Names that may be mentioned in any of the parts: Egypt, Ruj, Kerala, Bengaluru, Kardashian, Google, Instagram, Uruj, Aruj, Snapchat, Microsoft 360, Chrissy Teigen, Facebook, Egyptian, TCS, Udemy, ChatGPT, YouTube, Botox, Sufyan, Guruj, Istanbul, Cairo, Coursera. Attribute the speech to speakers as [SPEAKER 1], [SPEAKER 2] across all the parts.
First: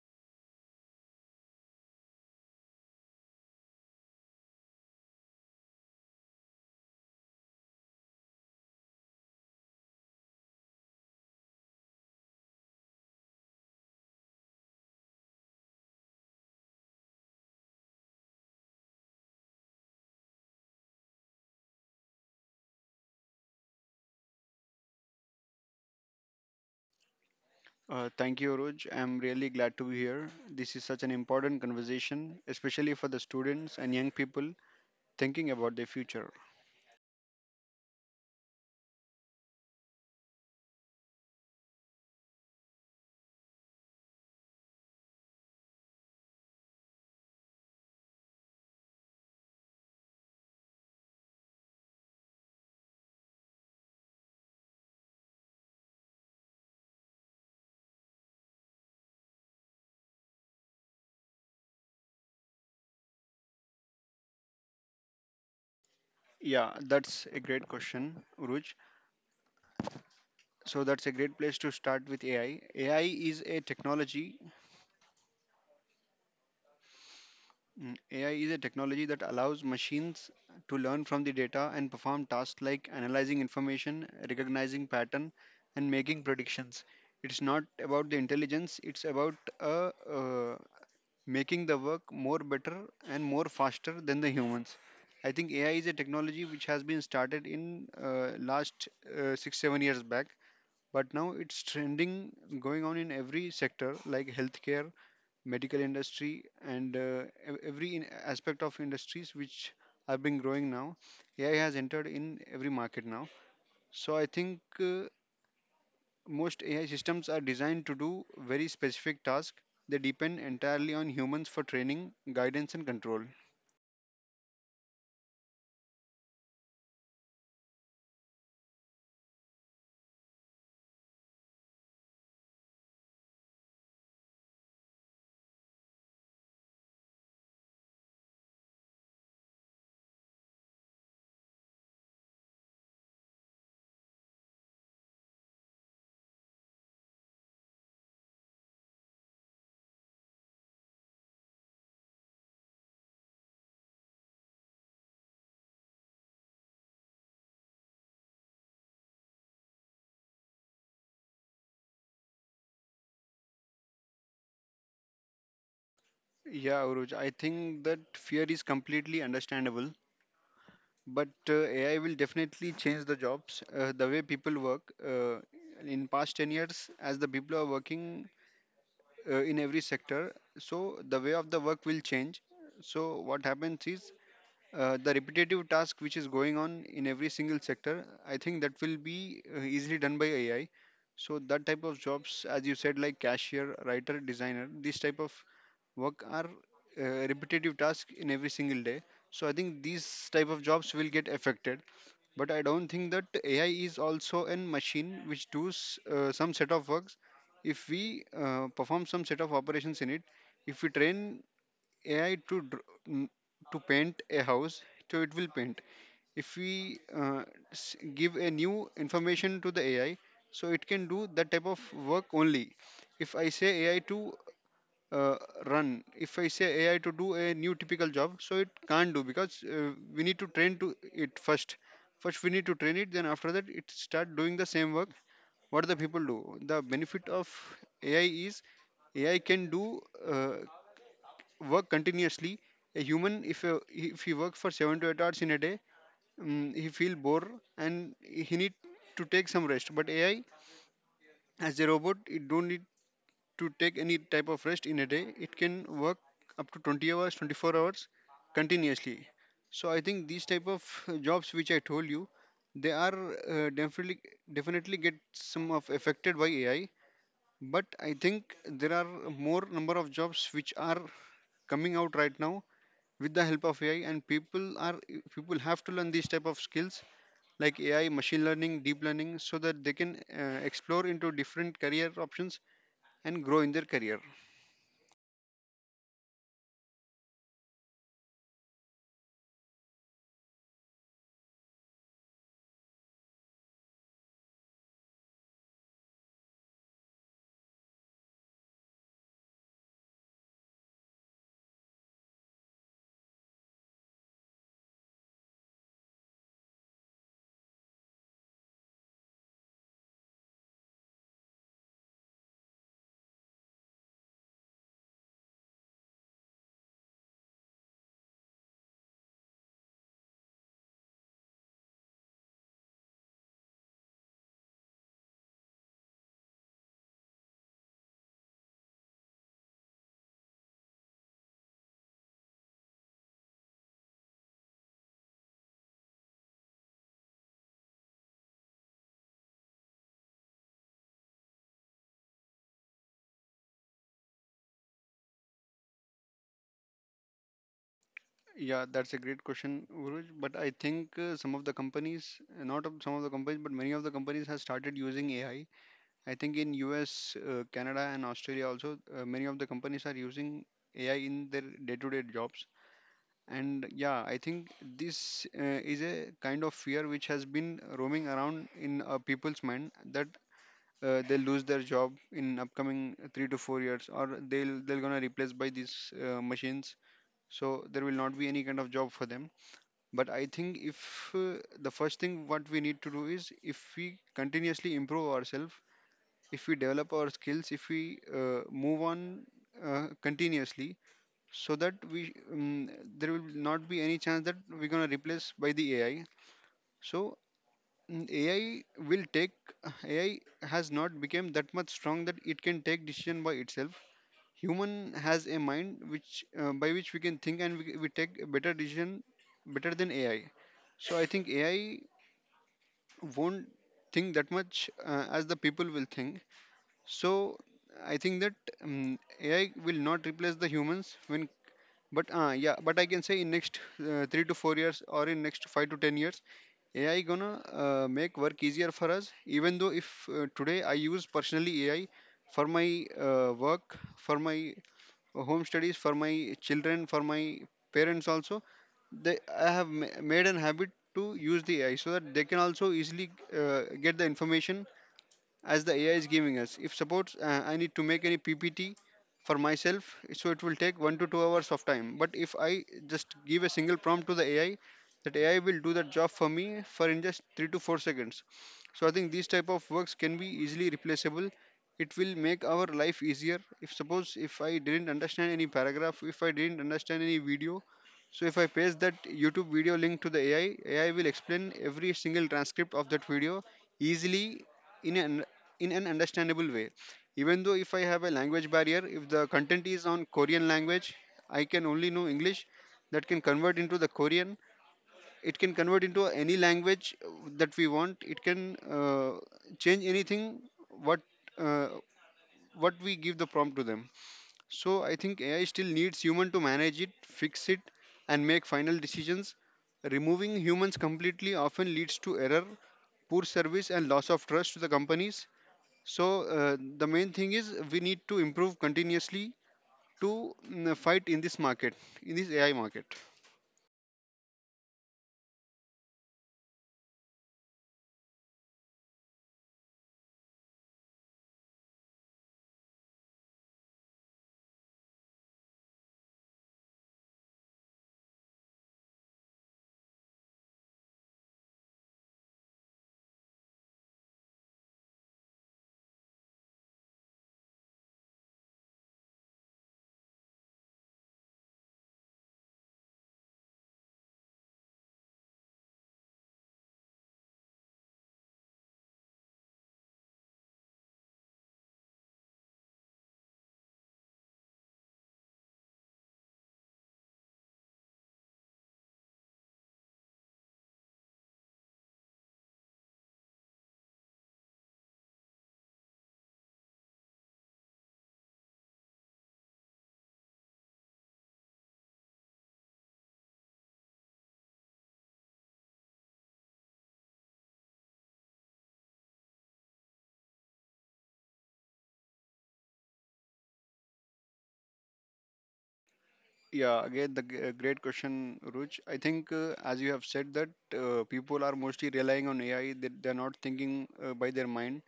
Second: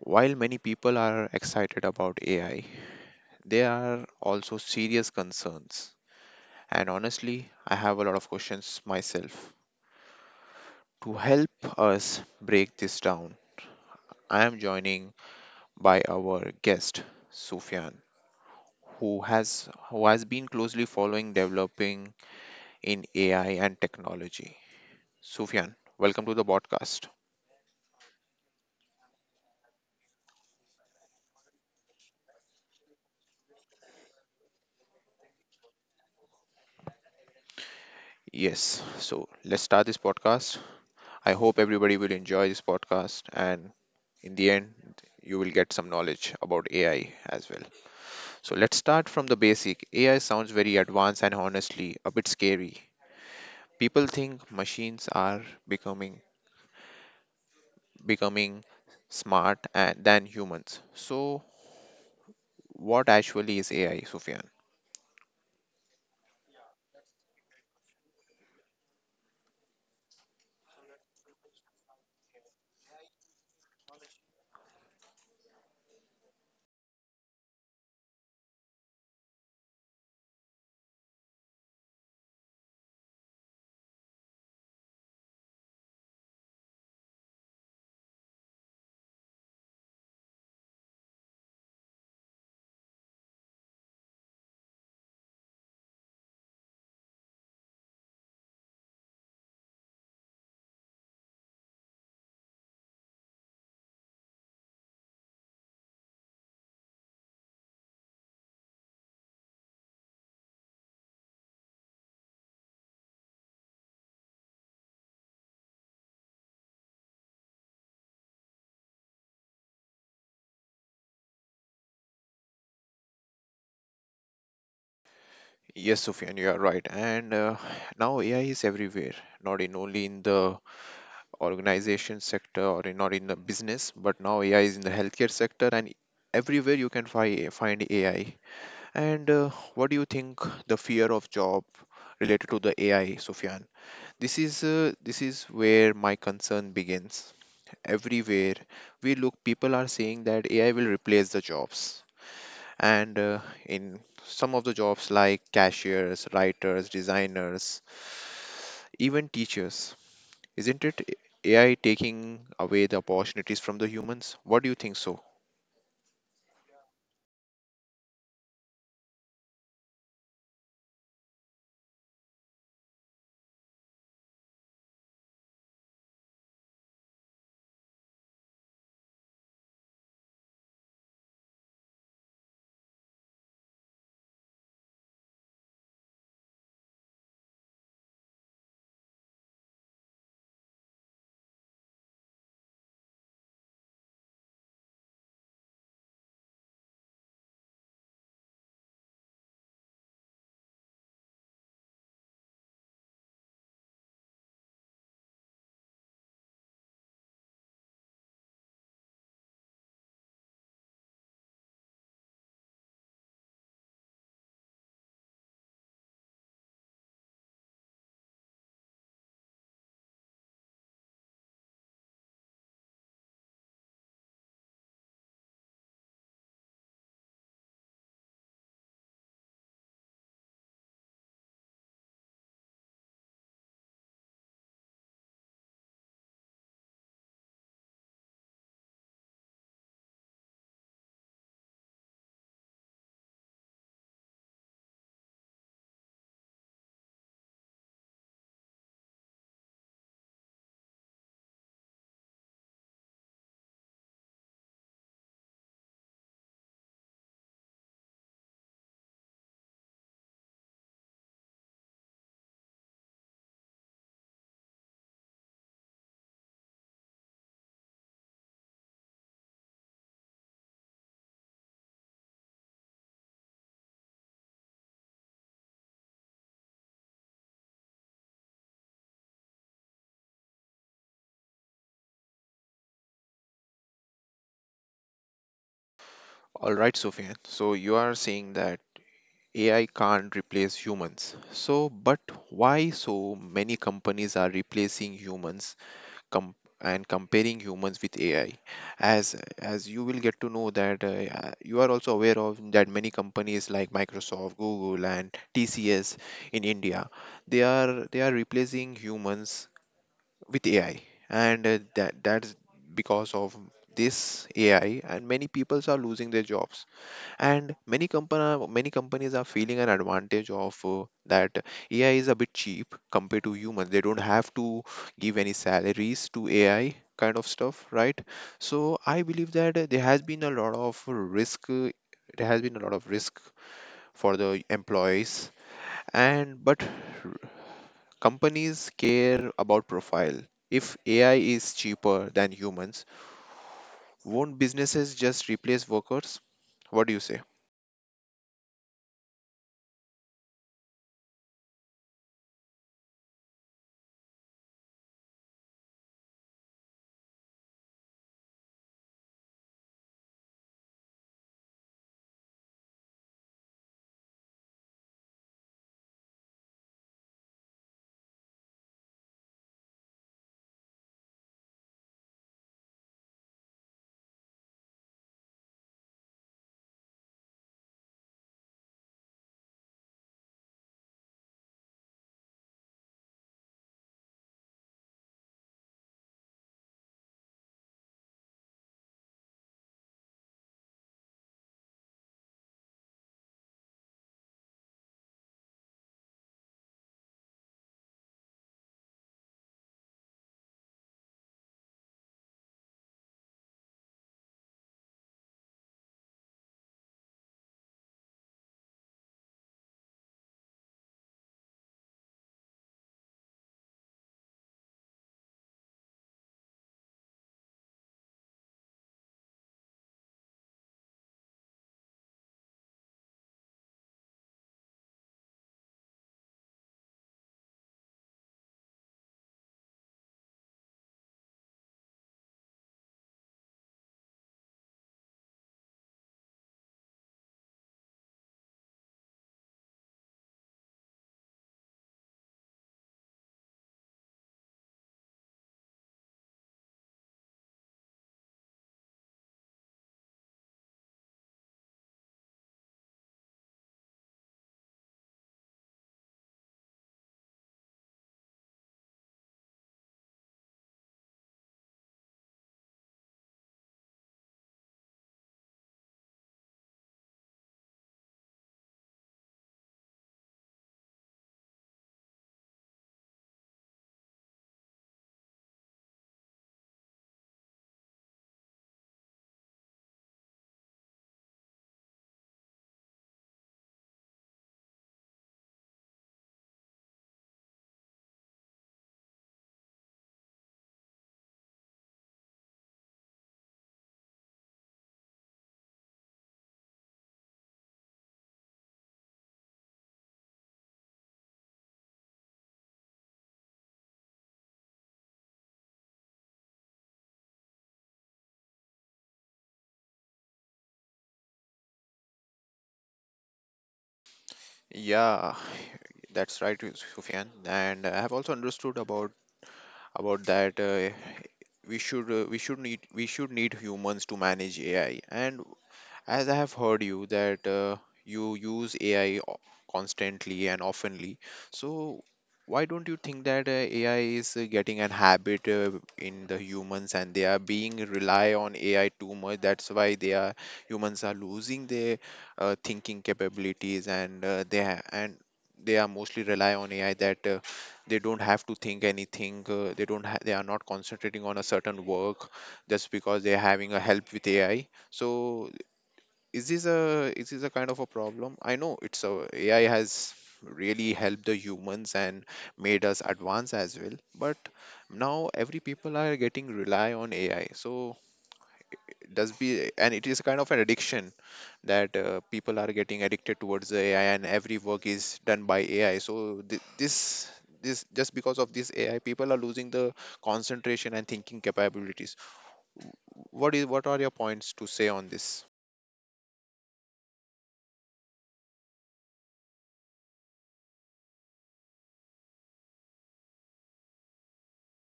[SPEAKER 1] While many people are excited about AI, there are also serious concerns. And honestly, I have a lot of questions myself. To help us break this down, I am joining by our guest, Sufyan. Who has been closely following developing in AI and technology. Sufyan, welcome to the podcast.
[SPEAKER 2] Thank you, Aruj. I'm really glad to be here. This is such an important conversation, especially for the students and young people thinking about their future.
[SPEAKER 1] Yes, so let's start this podcast. I hope everybody will enjoy this podcast and in the end you will get some knowledge about AI as well. So let's start from the basic. AI sounds very advanced and honestly a bit scary. People think machines are becoming smart and than humans. So what actually is AI, Sufyan?
[SPEAKER 2] Yeah, that's a great question, Uruj. So that's a great place to start with AI. AI is a technology. AI is a technology that allows machines to learn from the data and perform tasks like analyzing information, recognizing pattern, and making predictions. It's not about the intelligence. It's about a, uh making the work more better and more faster than the humans. I think AI is a technology which has been started in last 6 7 years back, but now it's trending going on in every sector like healthcare, medical industry, and every aspect of industries which have been growing now. AI has entered in every market now. So I think most AI systems are designed to do very specific tasks. They depend entirely on humans for training, guidance, and control.
[SPEAKER 1] Yes, Sufyan, you are right. And now AI is everywhere, not in only in the organization sector or not in the business, but now AI is in the healthcare sector and everywhere you can fi find AI. And what do you think the fear of job related to the AI, Sufyan? This is where my concern begins. Everywhere we look, people are saying that AI will replace the jobs and in some of the jobs like cashiers, writers, designers, even teachers. Isn't it AI taking away the opportunities from the humans? What do you think so?
[SPEAKER 2] Yeah, Uruj, I think that fear is completely understandable, but AI will definitely change the jobs, the way people work. In past 10 years, as the people are working in every sector, so the way of the work will change. So what happens is the repetitive task which is going on in every single sector, I think that will be easily done by AI. So that type of jobs, as you said, like cashier, writer, designer, these type of work are repetitive tasks in every single day. So I think these type of jobs will get affected, but I don't think that. AI is also a machine which does some set of works. If we perform some set of operations in it, if we train AI to paint a house, so it will paint. If we give a new information to the AI, so it can do that type of work only. If I say AI to uh, run, if I say AI to do a new typical job, so it can't do, because we need to train to it first. First we need to train it, then after that it start doing the same work. What the people do. The benefit of AI is AI can do. Uh, Work continuously. A human, if he work for 7 to 8 hours in a day, he feel bored and he need to take some rest. But AI, as a robot, it don't need to take any type of rest in a day. It can work up to 20 hours, 24 hours continuously. So I think these type of jobs which I told you, they are uh, definitely definitely get some of affected by AI. But I think there are more number of jobs which are coming out right now with the help of AI, and people have to learn these type of skills like AI, machine learning, deep learning so that they can explore into different career options and grow in their career.
[SPEAKER 1] All right, Sofian. So you are saying that AI can't replace humans. So, but why so many companies are replacing humans com- and comparing humans with AI. As you will get to know that you are also aware of that many companies like Microsoft, Google, and TCS in India, they are replacing humans with AI, and that that's because of this AI, and many peoples are losing their jobs and many companies are feeling an advantage of that AI is a bit cheap compared to human. They don't have to give any salaries to AI kind of stuff, right? So I believe that there has been a lot of risk. There has been a lot of risk for the employees, and but r- companies care about profile. If AI is cheaper than humans, won't businesses just replace workers? What do you say?
[SPEAKER 2] Yeah, that's a great question, Guruj. But I think some of the companies, not of some of the companies, but many of the companies have started using AI. I think in US, Canada, and Australia also, many of the companies are using AI in their day-to-day jobs. And yeah, I think this is a kind of fear which has been roaming around in people's mind that they'll lose their job in upcoming 3 to 4 years, or they're going to replace by these machines, so there will not be any kind of job for them. But I think if the first thing what we need to do is, if we continuously improve ourselves, if we develop our skills, if we move on continuously, so that we there will not be any chance that we're going to replace by the AI. So ai will take AI has not become that much strong that it can take decision by itself. Human has a mind which by which we can think, and we take a better decision better than AI. So I think AI won't think that much as the people will think. So I think that AI will not replace the humans when but yeah, but I can say in next 3 to 4 years or in next 5 to 10 years, AI gonna make work easier for us. Even though if today I use personally AI for my work, for my home studies, for my children, for my parents also, they I have made an habit to use the AI so that they can also easily get the information as the AI is giving us. If suppose I need to make any PPT for myself, so it will take 1 to 2 hours of time. But if I just give a single prompt to the AI, that AI will do that job for me for in just 3 to 4 seconds. So I think these type of works can be easily replaceable. It will make our life easier. If suppose if I didn't understand any paragraph, if I didn't understand any video, so if I paste that YouTube video link to the AI, AI will explain every single transcript of that video easily in an in an understandable way. Even though if I have a language barrier, if the content is on Korean language, I can only know English, that can convert into the Korean. It can convert into any language that we want. It can change anything what uh, what we give the prompt to them. So I think AI still needs human to manage it, fix it, and make final decisions. Removing humans completely often leads to error, poor service, and loss of trust to the companies. So the main thing is we need to improve continuously to fight in this market, in this AI market.
[SPEAKER 1] Yeah, that's right, Sufyan. And I have also understood about that we should we should need humans to manage AI. And as I have heard you that you use AI constantly and oftenly, so why don't you think that AI is getting an habit in the humans and they are being rely on AI too much? That's why they are humans are losing their thinking capabilities and they are mostly rely on AI that they don't have to think anything. They don't ha- they are not concentrating on a certain work just because they are having a help with AI, so is this a kind of a problem? I know it's a, AI has really helped the humans and made us advance as well, but now every people are getting rely on AI, so it does be, and it is kind of an addiction that people are getting addicted towards the AI and every work is done by AI. So this, just because of this AI, people are losing the concentration and thinking capabilities. What is what are your points to say on this?
[SPEAKER 2] Yeah, again, the great question, Ruj. I think, as you have said, that people are mostly relying on AI. They're not thinking by their mind.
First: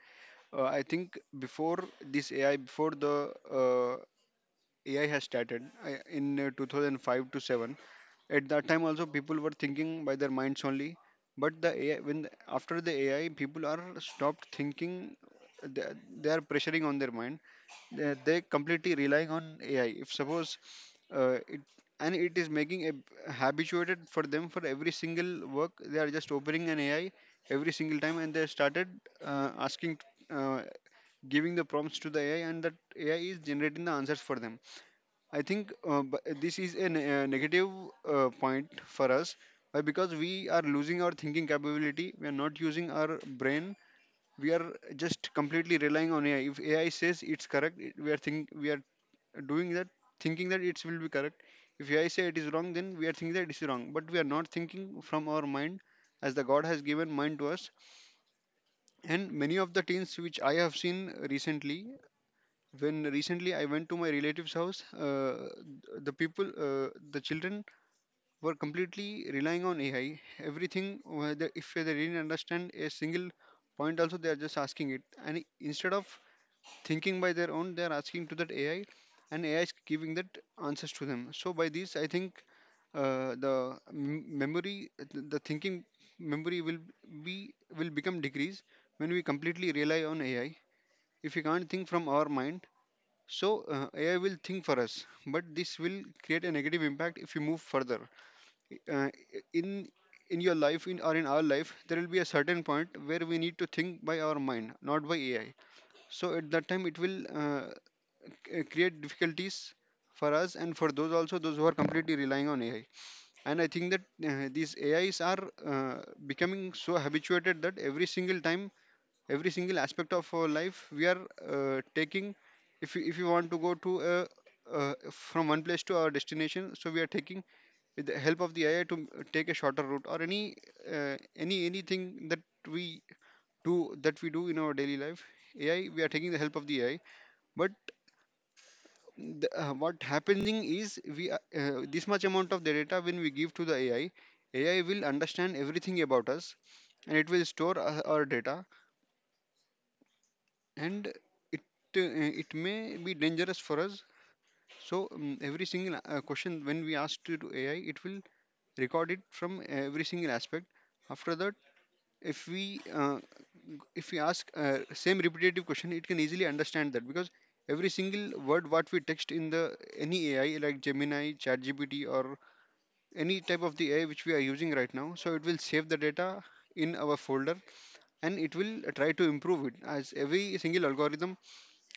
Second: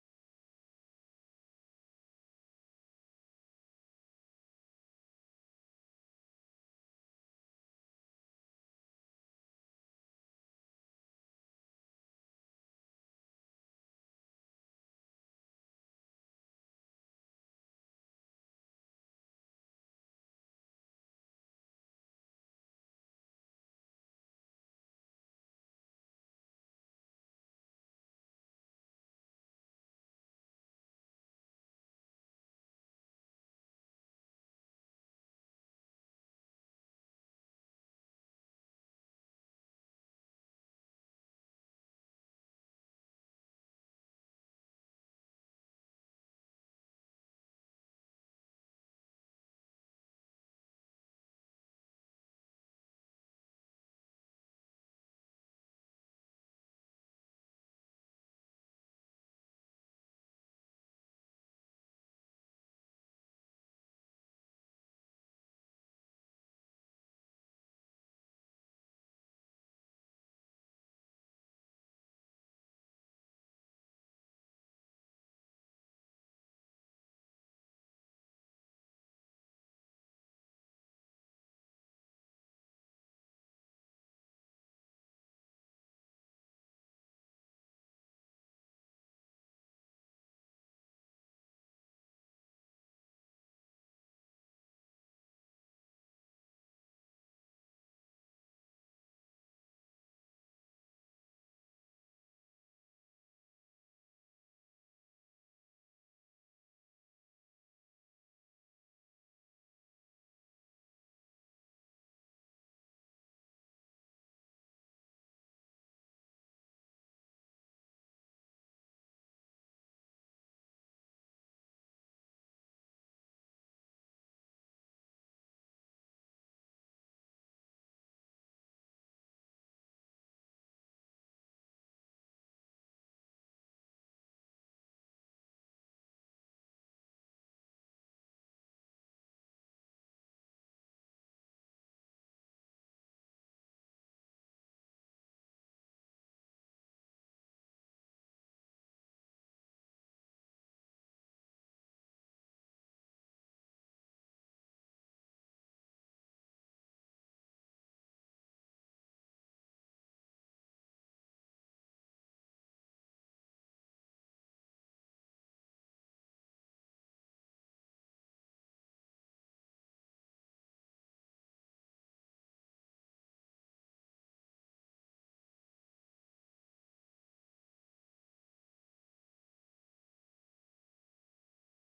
[SPEAKER 2] I think before this AI, before the AI has started in 2005 to 7. At that time, also people were thinking by their minds only. But the AI, after the AI, people are stopped thinking. They, they are pressuring on their mind. They completely relying on AI. If suppose uh, it it is making a habituated for them for every single work. They are just opening an AI every single time, and they started asking. Uh, Giving the prompts to the AI, and that AI is generating the answers for them. I think this is a negative point for us because we are losing our thinking capability. We are not using our brain. We are just completely relying on AI. If AI says it's correct, we are think we are doing that, thinking that it will be correct. If AI say it is wrong, then we are thinking that it is wrong. But we are not thinking from our mind, as the God has given mind to us. And many of the teens which I have seen recently, when recently I went to my relative's house, the children were completely relying on AI. Everything, whether if they didn't understand a single point, also they are just asking it. And instead of thinking by their own, they are asking to that AI, and AI is giving that answers to them. So by this, I think the memory, the thinking memory be will become decrease when we completely rely on AI. If we can't think from our mind, so AI will think for us, but this will create a negative impact if you move further. Uh, in in your life, in or in our life, there will be a certain point where we need to think by our mind, not by AI. So at that time, it will create difficulties for us, and for those also, those who are completely relying on AI. And I think that these AIs are becoming so habituated that every single time every single aspect of our life we are taking if we, if you want to go to from one place to our destination, so we are taking with the help of the ai to take a shorter route or anything that we we do in our daily life. Ai, we are taking the help of the ai. But what happening is this much amount of the data when we give to the ai, ai will understand everything about us, and it will store our data, and it uh, it may be dangerous for us. So every single question when we ask to ai, it will record it from every single aspect. After that, if if we ask same repetitive question, it can easily understand that, because every single word what we text in the any ai like Gemini, ChatGPT, or any type of the ai which we are using right now, so it will save the data in our folder, and it will try to improve it as every single algorithm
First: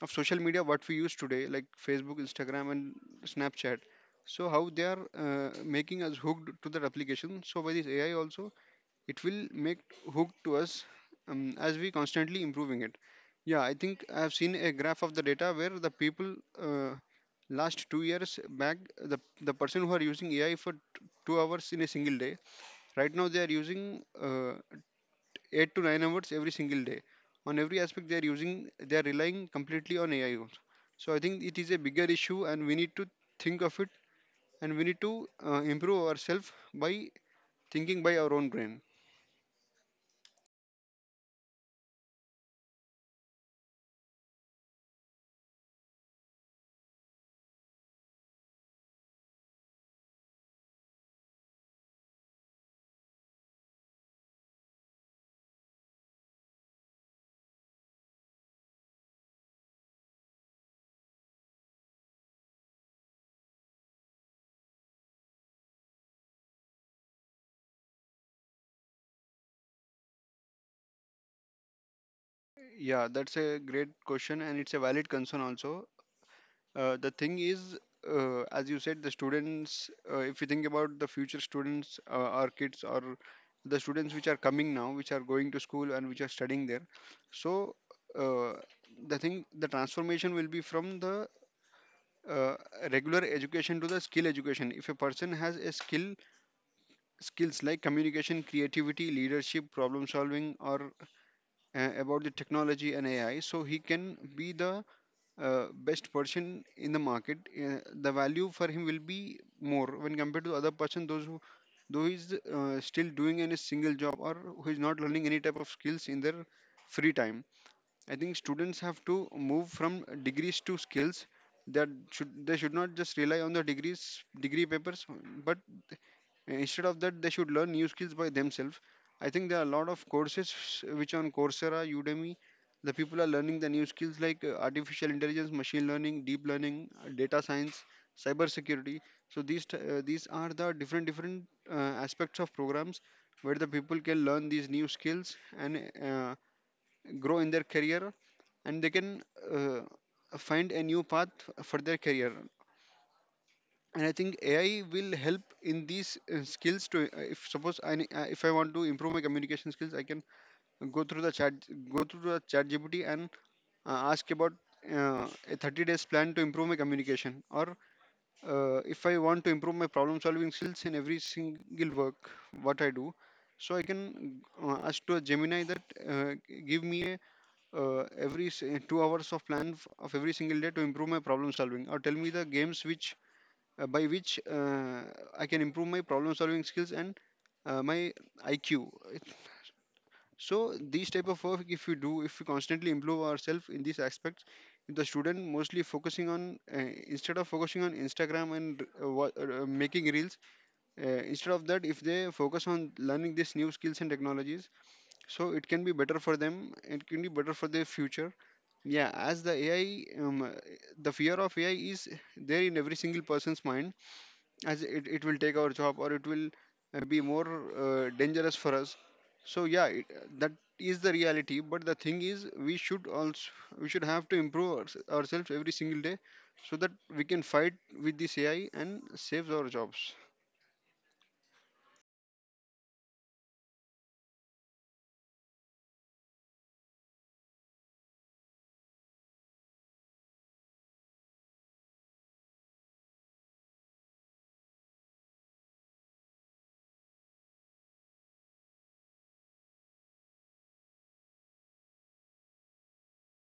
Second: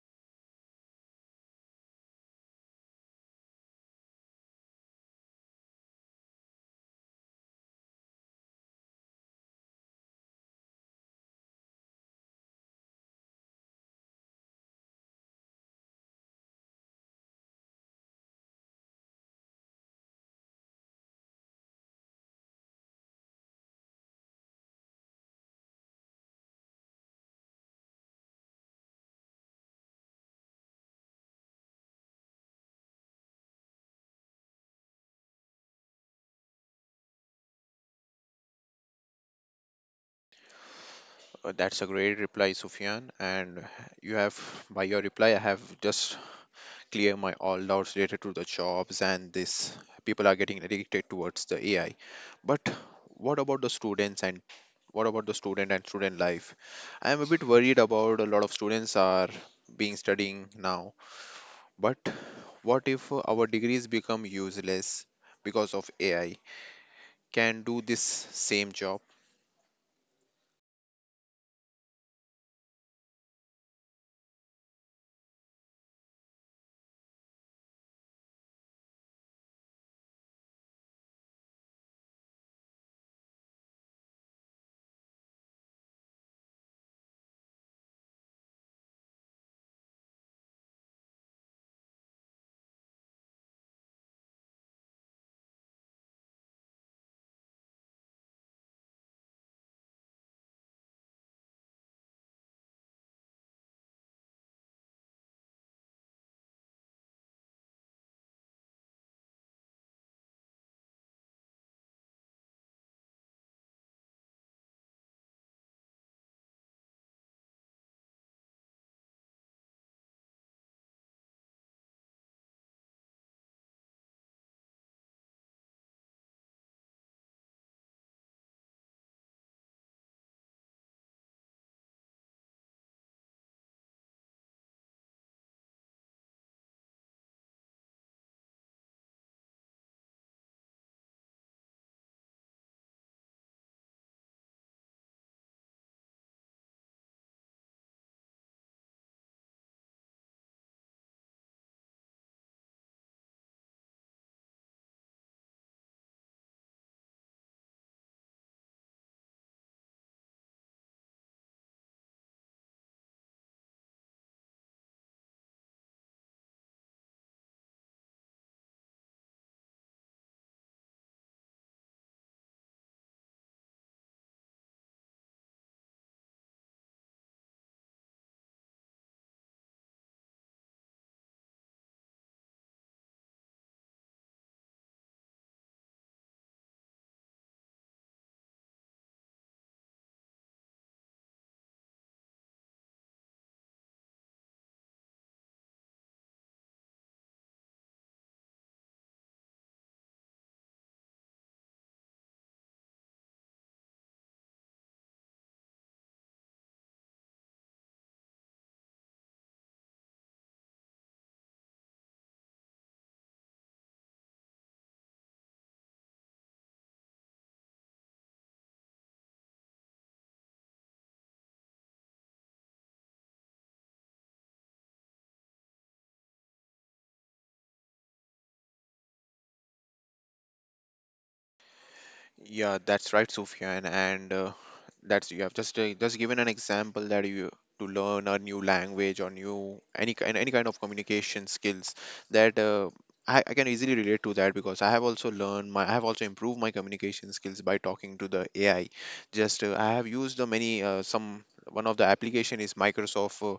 [SPEAKER 2] of social media what we use today like Facebook, Instagram, and Snapchat. So how they are making us hooked to that application, so by this ai also, it will make hooked to us, as we constantly improving it. Yeah, I think I have seen a graph of the data where the people uh, last 2 years back, the the person who are using ai for 2 hours in a single day, right now they are using uh, 8 to 9 hours every single day, on every aspect they are using, they are relying completely on ai also. So I think it is a bigger issue and we need to think of it, and we need to improve ourselves by thinking by our own brain.
[SPEAKER 1] That's a great reply, Sufyan. And you have, by your reply, I have just clear my all doubts related to the jobs and this. People are getting addicted towards the AI. But what about the students, and what about the student and student life? I am a bit worried about a lot of students are being studying now. But what if our degrees become useless because of AI? Can do this same job?
[SPEAKER 2] Yeah, that's a great question, and it's a valid concern also. The thing is, as you said, the students, if you think about the future students, our kids, or the students which are coming now, which are going to school and which are studying there. So, uh, the thing, the transformation will be from the uh, regular education to the skill education. If a person has a skill, skills like communication, creativity, leadership, problem solving, or about the technology and AI, so he can be the best person in the market, the value for him will be more when compared to other person those who though he's still doing any single job or who is not learning any type of skills in their free time. I think students have to move from degrees to skills. That should they should not just rely on the degree papers, but instead of that, they should learn new skills by themselves. I think there are a lot of courses which on Coursera, Udemy, the people are learning the new skills like artificial intelligence, machine learning, deep learning, data science, cyber security. So these are the different different uh, aspects of programs where the people can learn these new skills and grow in their career, and they can uh, find a new path for their career. And I think ai will help in these skills to if suppose if I want to improve my communication skills, I can go through the chat go through the chat gpt and ask about uh, a 30 days plan to improve my communication. Or if I want to improve my problem solving skills in every single work what I do, so I can ask to a gemini that uh, give me 2 hours of plan of every single day to improve my problem solving, or tell me the games which by which I can improve my problem solving skills and my IQ. So these type of work, if we do, if we constantly improve ourselves in these aspects, if the student mostly focusing on instead of focusing on Instagram and making reels, uh, instead of that, if they focus on learning these new skills and technologies, so it can be better for them. It can be better for their future. Yeah, as the AI, the fear of AI is there in every single person's mind, as it will take our job or it will be more dangerous for us. So yeah, that is the reality, but the thing is we should also we should have to improve ourselves every single day so that we can fight with this ai and saves our jobs.
[SPEAKER 1] Yeah, that's right, Sufyan. And that's you have just given an example that you to learn a new language or new any kind of communication skills, that I can easily relate to that because I have also learned my I have also improved my communication skills by talking to the AI. Just I have used the many some, one of the application is Microsoft uh,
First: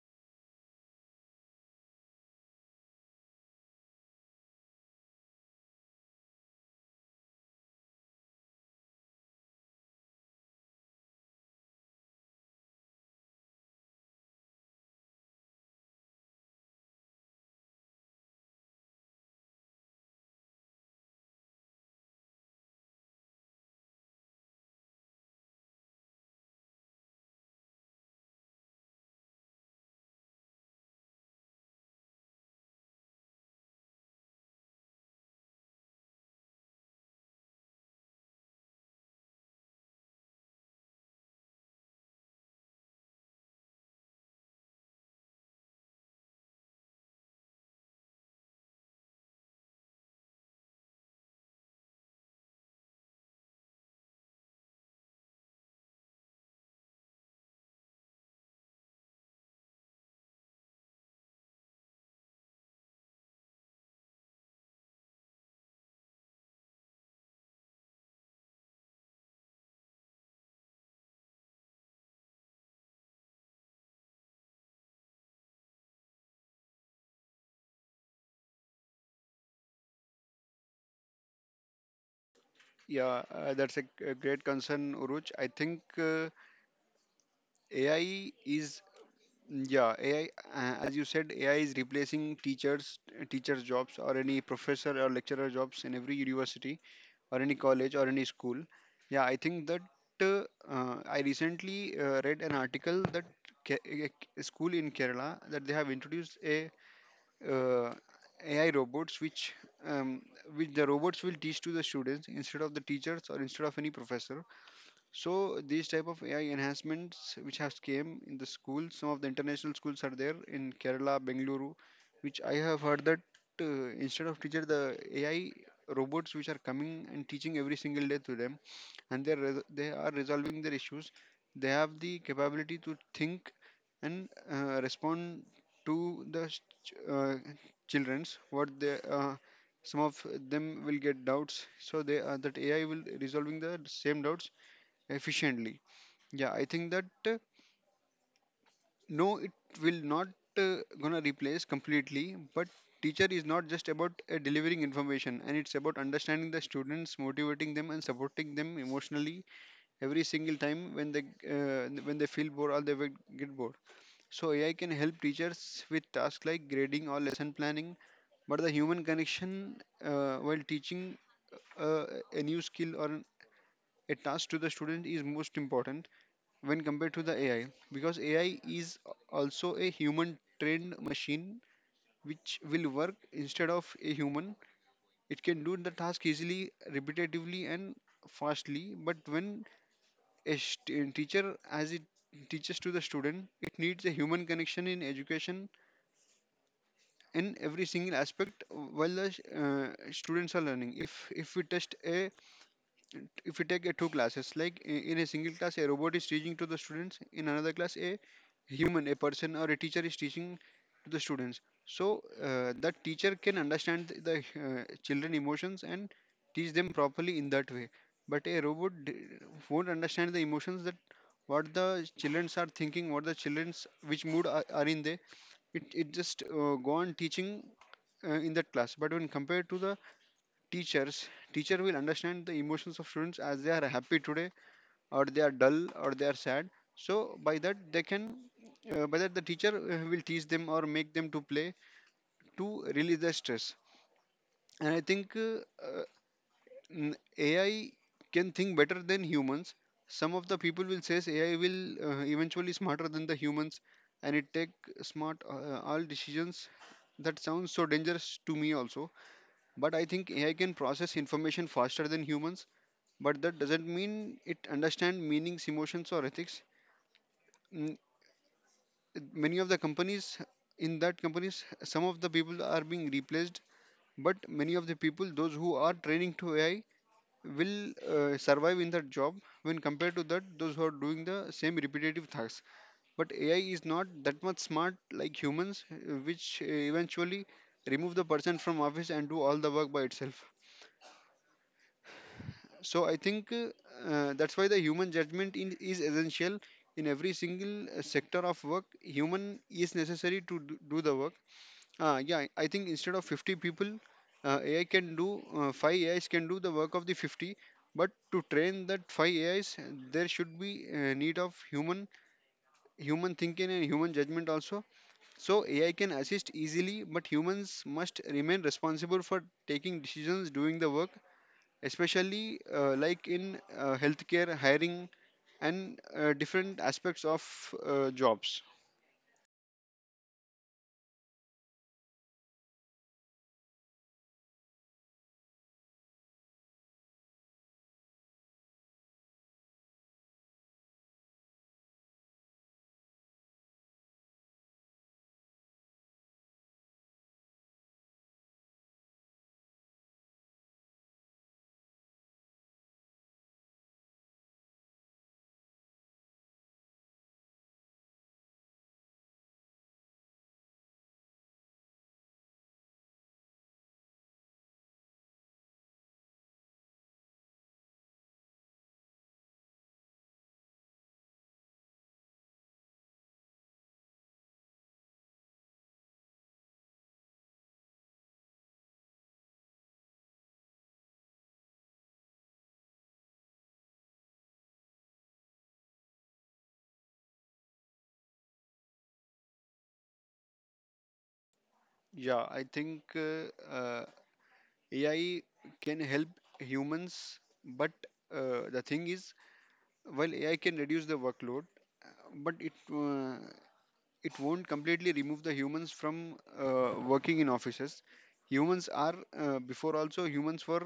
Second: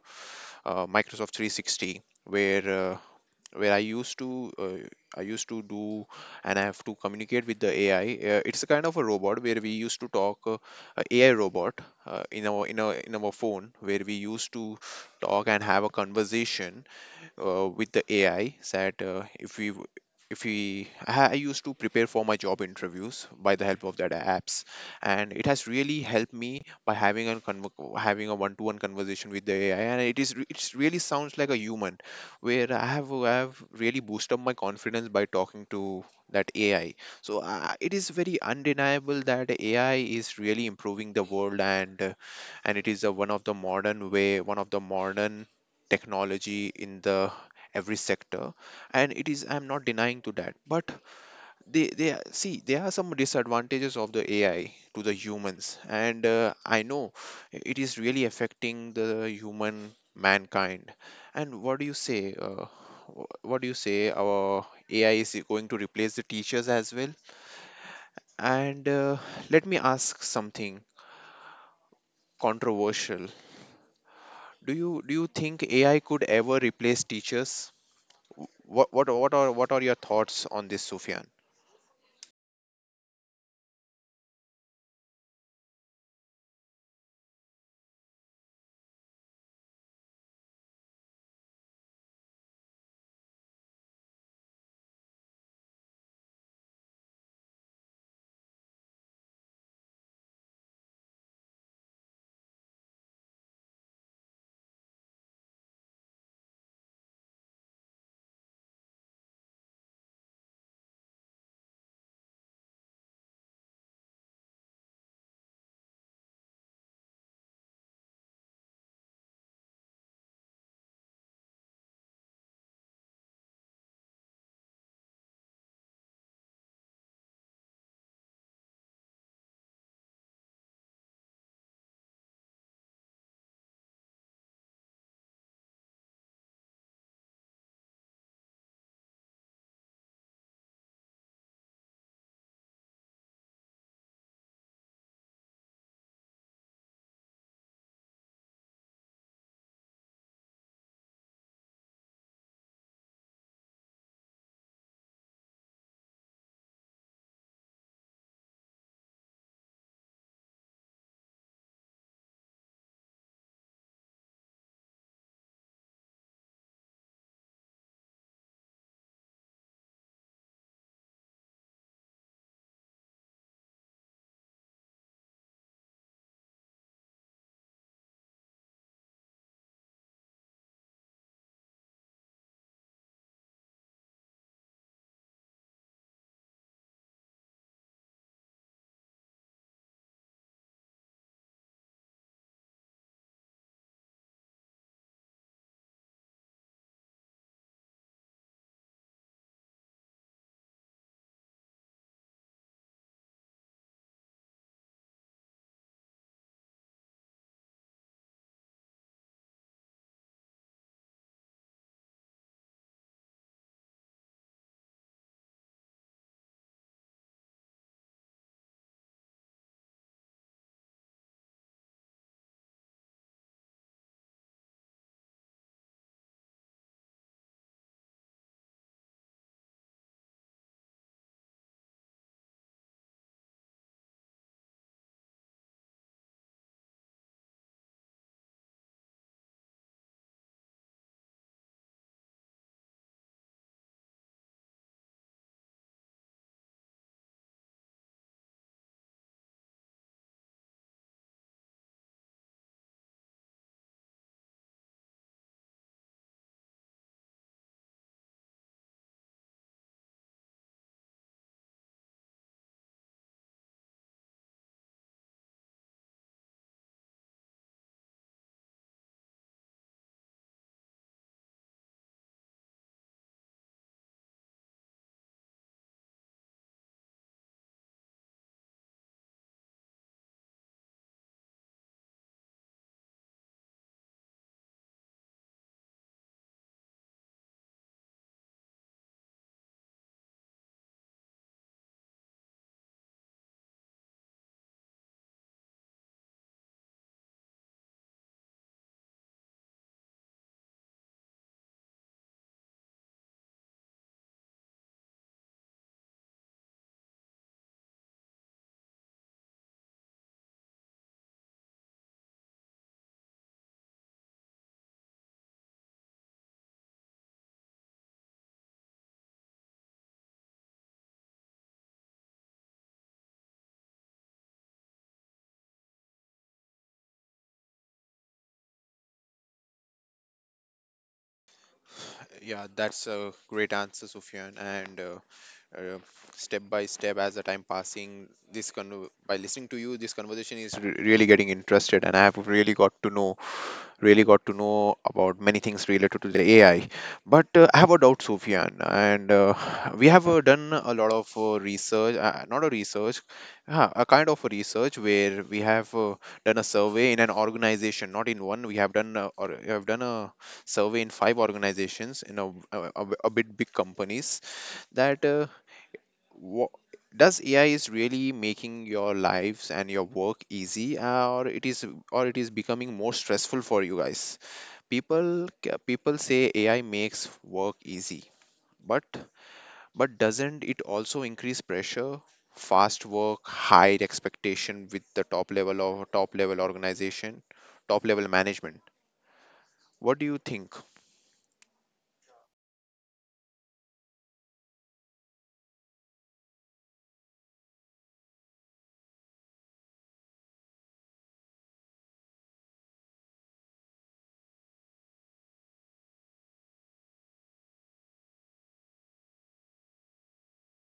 [SPEAKER 1] uh, Microsoft 360, where where I used to uh, I used to do and I have to communicate with the AI. It's a kind of a robot where we used to talk a AI robot in our phone where we used to talk and have a conversation with the AI. That if we w- if we I used to prepare for my job interviews by the help of that apps, and it has really helped me by having a one-to-one conversation with the AI, and it's really sounds like a human, where I have really boosted my confidence by talking to that AI. So it is very undeniable that AI is really improving the world and it is one of the modern way, one of the modern technology in the every sector, and it is, I'm not denying to that, but see there are some disadvantages of the AI to the humans, and I know it is really affecting the human mankind. And what do you say uh, what do you say our AI is going to replace the teachers as well? And let me ask something controversial. Do you do you think AI could ever replace teachers? What are what are your thoughts on this, Sufyan?
[SPEAKER 2] Yeah, that's a great concern, Uruj. I think ai is, yeah, ai, as you said, ai is replacing teachers, teachers jobs, or any professor or lecturer jobs in every university or any college or any school. Yeah, I think that uh, I recently read an article that Ke- a a school in Kerala, that they have introduced a uh, AI robots um, which the robots will teach to the students instead of the teachers or instead of any professor. So these type of AI enhancements which have came in the school, some of the international schools are there in Kerala, Bengaluru, which I have heard that instead of teacher the AI robots which are coming and teaching every single day to them, and they are resolving their issues. They have the capability to think and respond to uh, childrens. What they some of them will get doubts, so they that AI will resolving the same doubts efficiently. Yeah, I think that, uh, no, it will not uh, gonna replace completely, but teacher is not just about delivering information, and it's about understanding the students, motivating them, and supporting them emotionally every single time when they feel bored or they will get bored. So ai can help teachers with tasks like grading or lesson planning, but the human connection while teaching uh, a new skill or a task to the student is most important when compared to the AI, because AI is also a human trained machine which will work instead of a human. It can do the task easily, repetitively, and fastly. But when teacher, as it teaches to the student, it needs a human connection in education in every single aspect while the students are learning. If we test a if you take a two classes like in a single class a robot is teaching to the students, in another class a human, a person or a teacher is teaching to the students, so that teacher can understand the children emotions and teach them properly in that way. But a robot won't understand the emotions, that what the childrens are thinking, what the childrens which mood are in there. It just go on teaching in that class. But when compared to the teacher will understand the emotions of students, as they are happy today, or they are dull, or they are sad. So by that they can, by that the teacher will teach them or make them to play to release their stress. And I think, uh, n- ai can think better than humans, some of the people will says ai will eventually smarter than the humans, and it take smart all decisions. That sounds so dangerous to me also, but I think ai can process information faster than humans, but that doesn't mean it understand meanings, emotions, or ethics. Mm, many of the companies, in that companies, some of the people are being replaced, but many of the people those who are training to ai will survive in that job when compared to that those who are doing the same repetitive tasks. But ai is not that much smart like humans, which eventually remove the person from office and do all the work by itself. So I think that's why the human judgment is essential in every single sector of work. Human is necessary to do the work. Yeah, I think instead of 50 people, AI can do, five AIs can do the work of the 50. But to train that five AIs, there should be need of human, human thinking and human judgment also. So AI can assist easily, but humans must remain responsible for taking decisions, doing the work, especially like in healthcare, hiring and different aspects of jobs.
[SPEAKER 1] Yeah, that's a great answer, Sufyan. And uh, step by step, as the time passing, this by listening to you, this conversation is really getting interested, and I have really got to know about many things related to the AI. But I have a doubt, Sufyan, and we have done a lot of research, not a research, a kind of a research where we have done a survey in an organization, not in one. We have done a survey in five organizations in a bit big companies. That what does AI is really making your lives and your work easy, or it is, or it is becoming more stressful for you guys? People people say AI makes work easy, but doesn't it also increase pressure? Fast work, high expectation with the top level organization, top level management. What do you think?
[SPEAKER 2] Yeah i think AI can help humans, but the thing is, while AI can reduce the workload, uh, but it it won't completely remove the humans from working in offices. Humans are— before also humans were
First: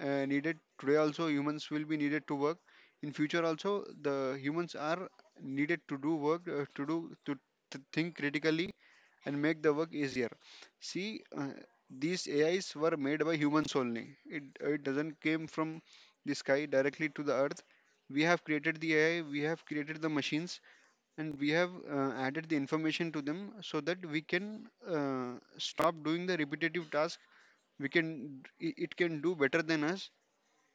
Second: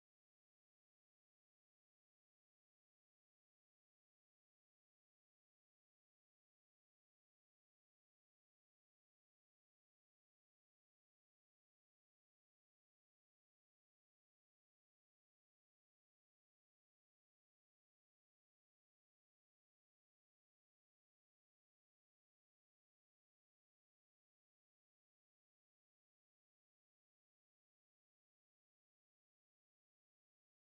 [SPEAKER 2] needed, today also humans will be needed to work, in future also the humans are needed to do work, to think critically and make the work easier. See, these AIs were made by humans only. It doesn't came from the sky directly to the earth. We have created the AI, we have created the machines, and we have added the information to them so that we can stop doing the repetitive task. We can it it can do better than us,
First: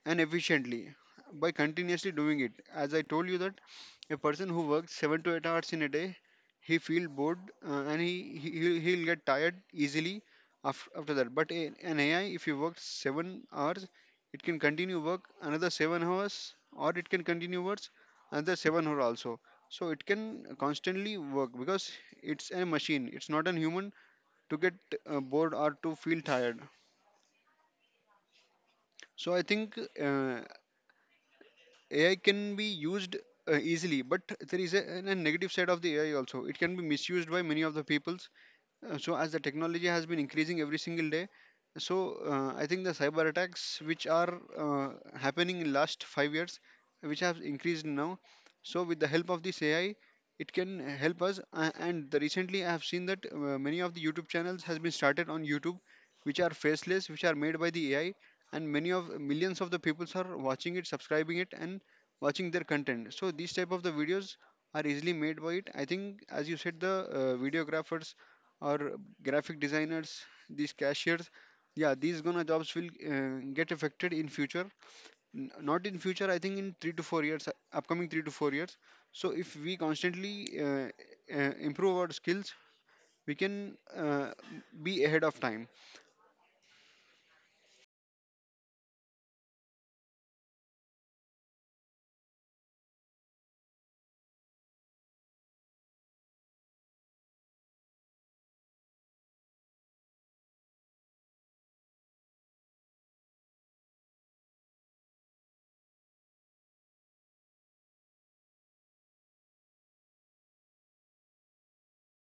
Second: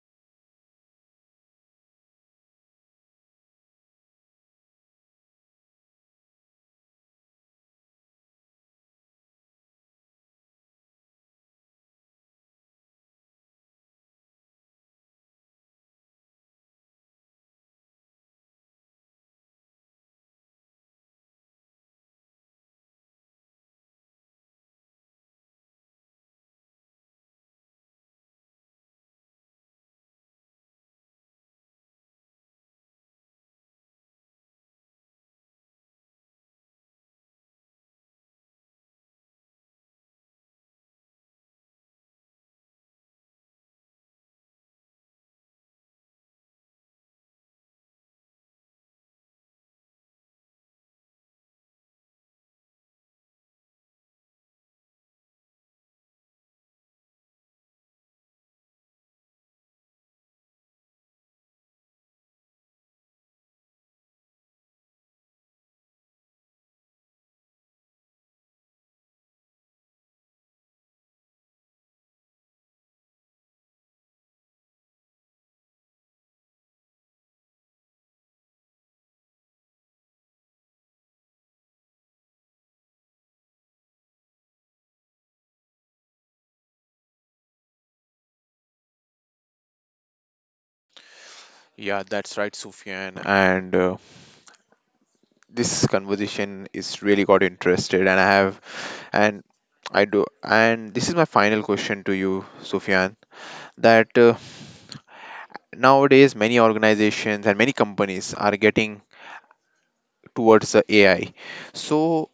[SPEAKER 2] and efficiently, by continuously doing it. As I told you that a person who works 7 to 8 hours in a day, he feel bored, and he'll get tired easily after that. But a, an AI, if you work 7 hours, it can continue work another 7 hours, or it can continue works another 7 hour also. So it can constantly work because it's a machine. It's not a human to get bored or to feel tired. So I think AI can be used easily, but there is a negative side of the AI also. It can be misused by many of the people. So as the technology has been increasing every single day, so I think the cyber attacks, which are happening, in last 5 years, which have increased now, so with the help of this AI, it can help us. And the Recently I have seen that many of the YouTube channels has been started on YouTube, which are faceless, which are made by the AI, and many of millions of the peoples are watching it, subscribing it and watching their content. So these type of the videos are easily made by it. I think, as you said, the videographers or graphic designers, these cashiers, yeah, these gonna jobs will get affected in future. Not in future, I think in 3 to 4 years, upcoming 3 to 4 years. So if we constantly improve our skills, we can be ahead of time.
[SPEAKER 1] Yeah, that's right, Sufyan. And this conversation is really got interested, and I have, And I do. And this is my final question to you, Sufyan. That nowadays many organizations and many companies are getting towards the AI. So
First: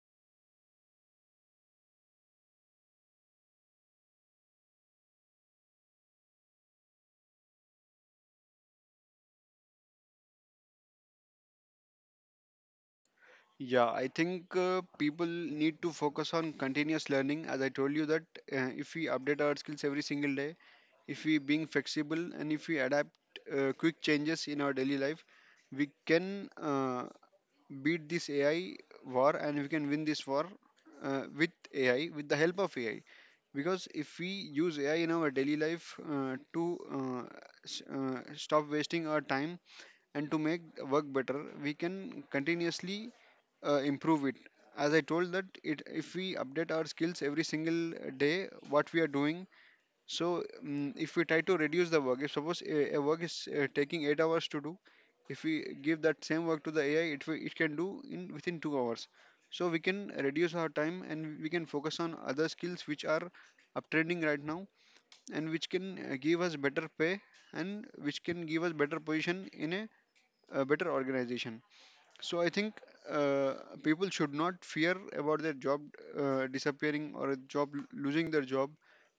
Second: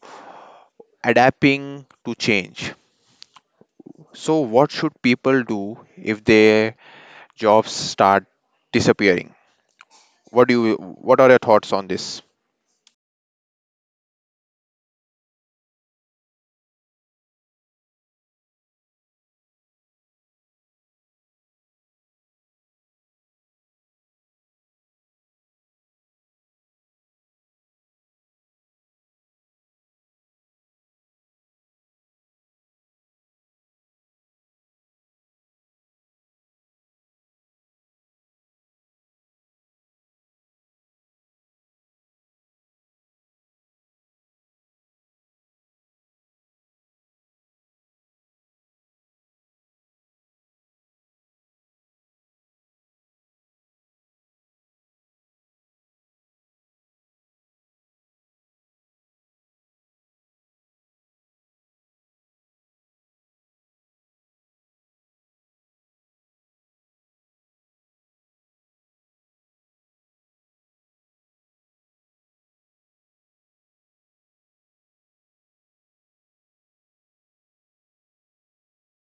[SPEAKER 1] adapting to change. So what should people do if their jobs start disappearing? What do you? What are your thoughts on this?
[SPEAKER 2] Yeah, I think people need to focus on continuous learning. As I told you that if we update our skills every single day, if we being flexible, and if we adapt quick changes in our daily life, we can beat this AI war, and we can win this war with AI, with the help of AI. Because if we use AI in our daily life s- uh, stop wasting our time and to make work better, we can continuously improve it. As I told that, it if we update our skills every single day, what we are doing, so, mm if we try to reduce the work, if suppose a work is taking 8 hours to do, if we give that same work to the AI, it can do in within 2 hours. So we can reduce our time, and we can focus on other skills which are uptrending right now, and which can give us better pay, and which can give us better position in a better organization. So I think uh, people should not fear about their job disappearing, or a job, losing their job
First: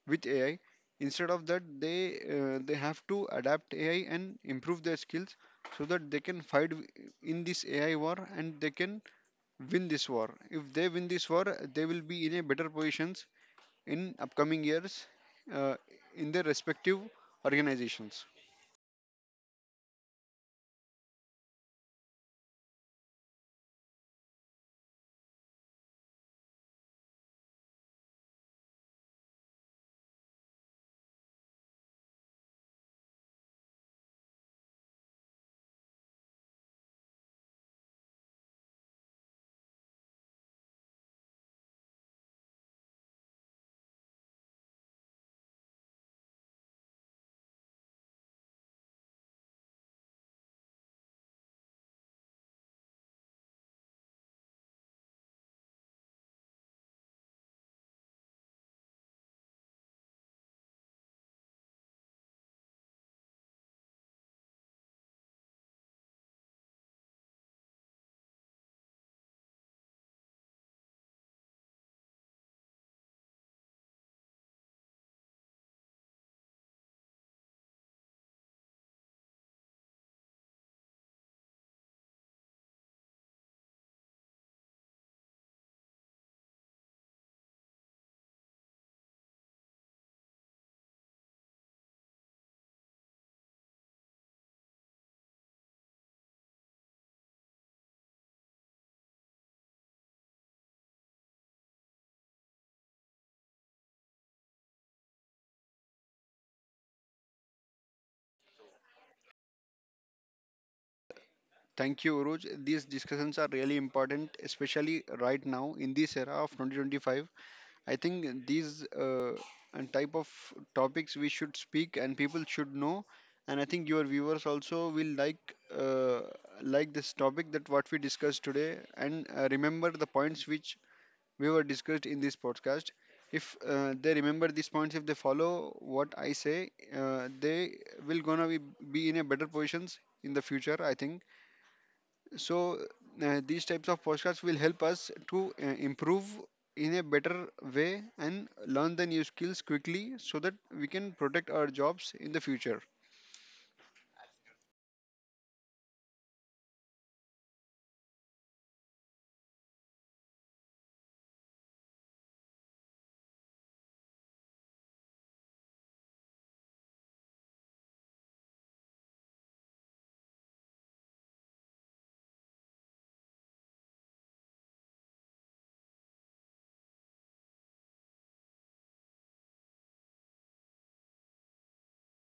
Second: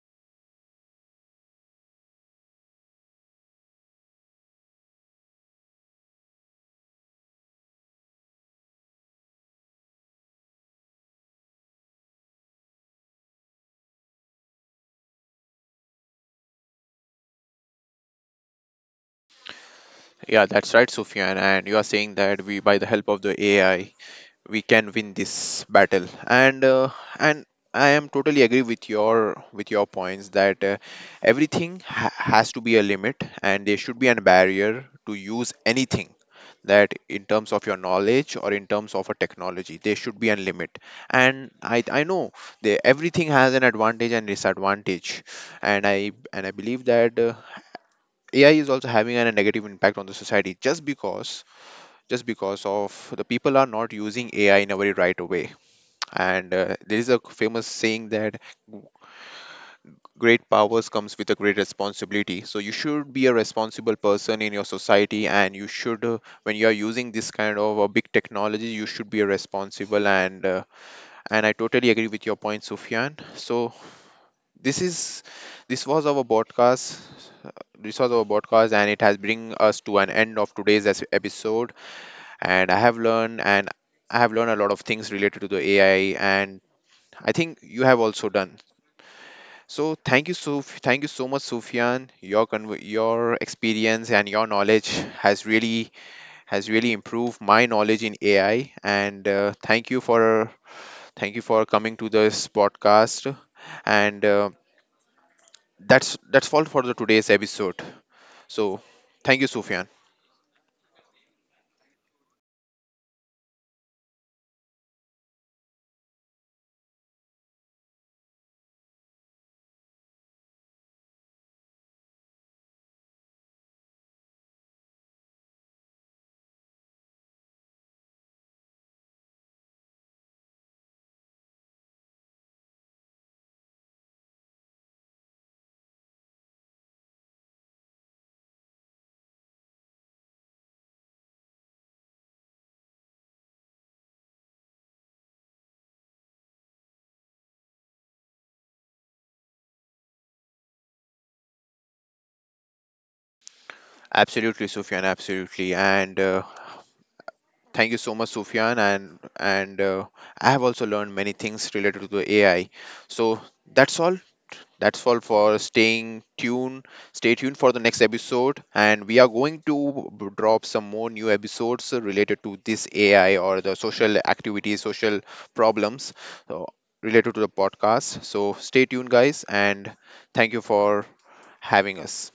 [SPEAKER 2] with AI. Instead of that, they have to adapt AI and improve their skills so that they can fight in this AI war, and they can win this war. If they win this war, they will be in a better positions in upcoming years, uh, in their respective organizations.
[SPEAKER 1] Yeah, that's right, Sufyan. And you are saying that we, by the help of the AI, we can win this battle. And and I am totally agree with your points that everything has to be a limit, and there should be a barrier to use anything, that in terms of your knowledge or in terms of a technology there should be a limit. And I know they, everything has an advantage and disadvantage. And I believe that AI is also having a negative impact on the society, just because of the people are not using AI in a very right way. And there is a famous saying that great powers comes with a great responsibility. So you should be a responsible person in your society, and you should, when you are using this kind of a big technology, you should be a responsible. And I totally agree with your point, Sufyan. So this is, this was our podcast. This was our podcast, and it has bring us to an end of today's episode. And I have learned a lot of things related to the AI, and I think you have also done. So thank you so much, Sufyan. Your your experience and your knowledge has really, has really improved my knowledge in AI. And thank you for coming to this podcast. And that's all for the today's episode. So thank you, Sufyan.
[SPEAKER 2] Thank you, Uruj. These discussions are really important, especially right now in this era of 2025. I think these and type of topics we should speak, and people should know. And I think your viewers also will uh, like this topic that what we discussed today, and remember the points which we were discussed in this podcast. If they remember these points, if they follow what I say, they will be in a better positions in the future. I think so. These types of podcasts will help us to improve in a better way, and learn the new skills quickly, so that we can protect our jobs in the future.
[SPEAKER 1] Absolutely, Sufyan, absolutely. And thank you so much, Sufyan. And I have also learned many things related to the AI. So that's all. That's all for staying tuned. Stay tuned for the next episode, and we are going to drop some more new episodes related to this AI or the social activities, social problems, so related to the podcast. So stay tuned, guys, and thank you for having us.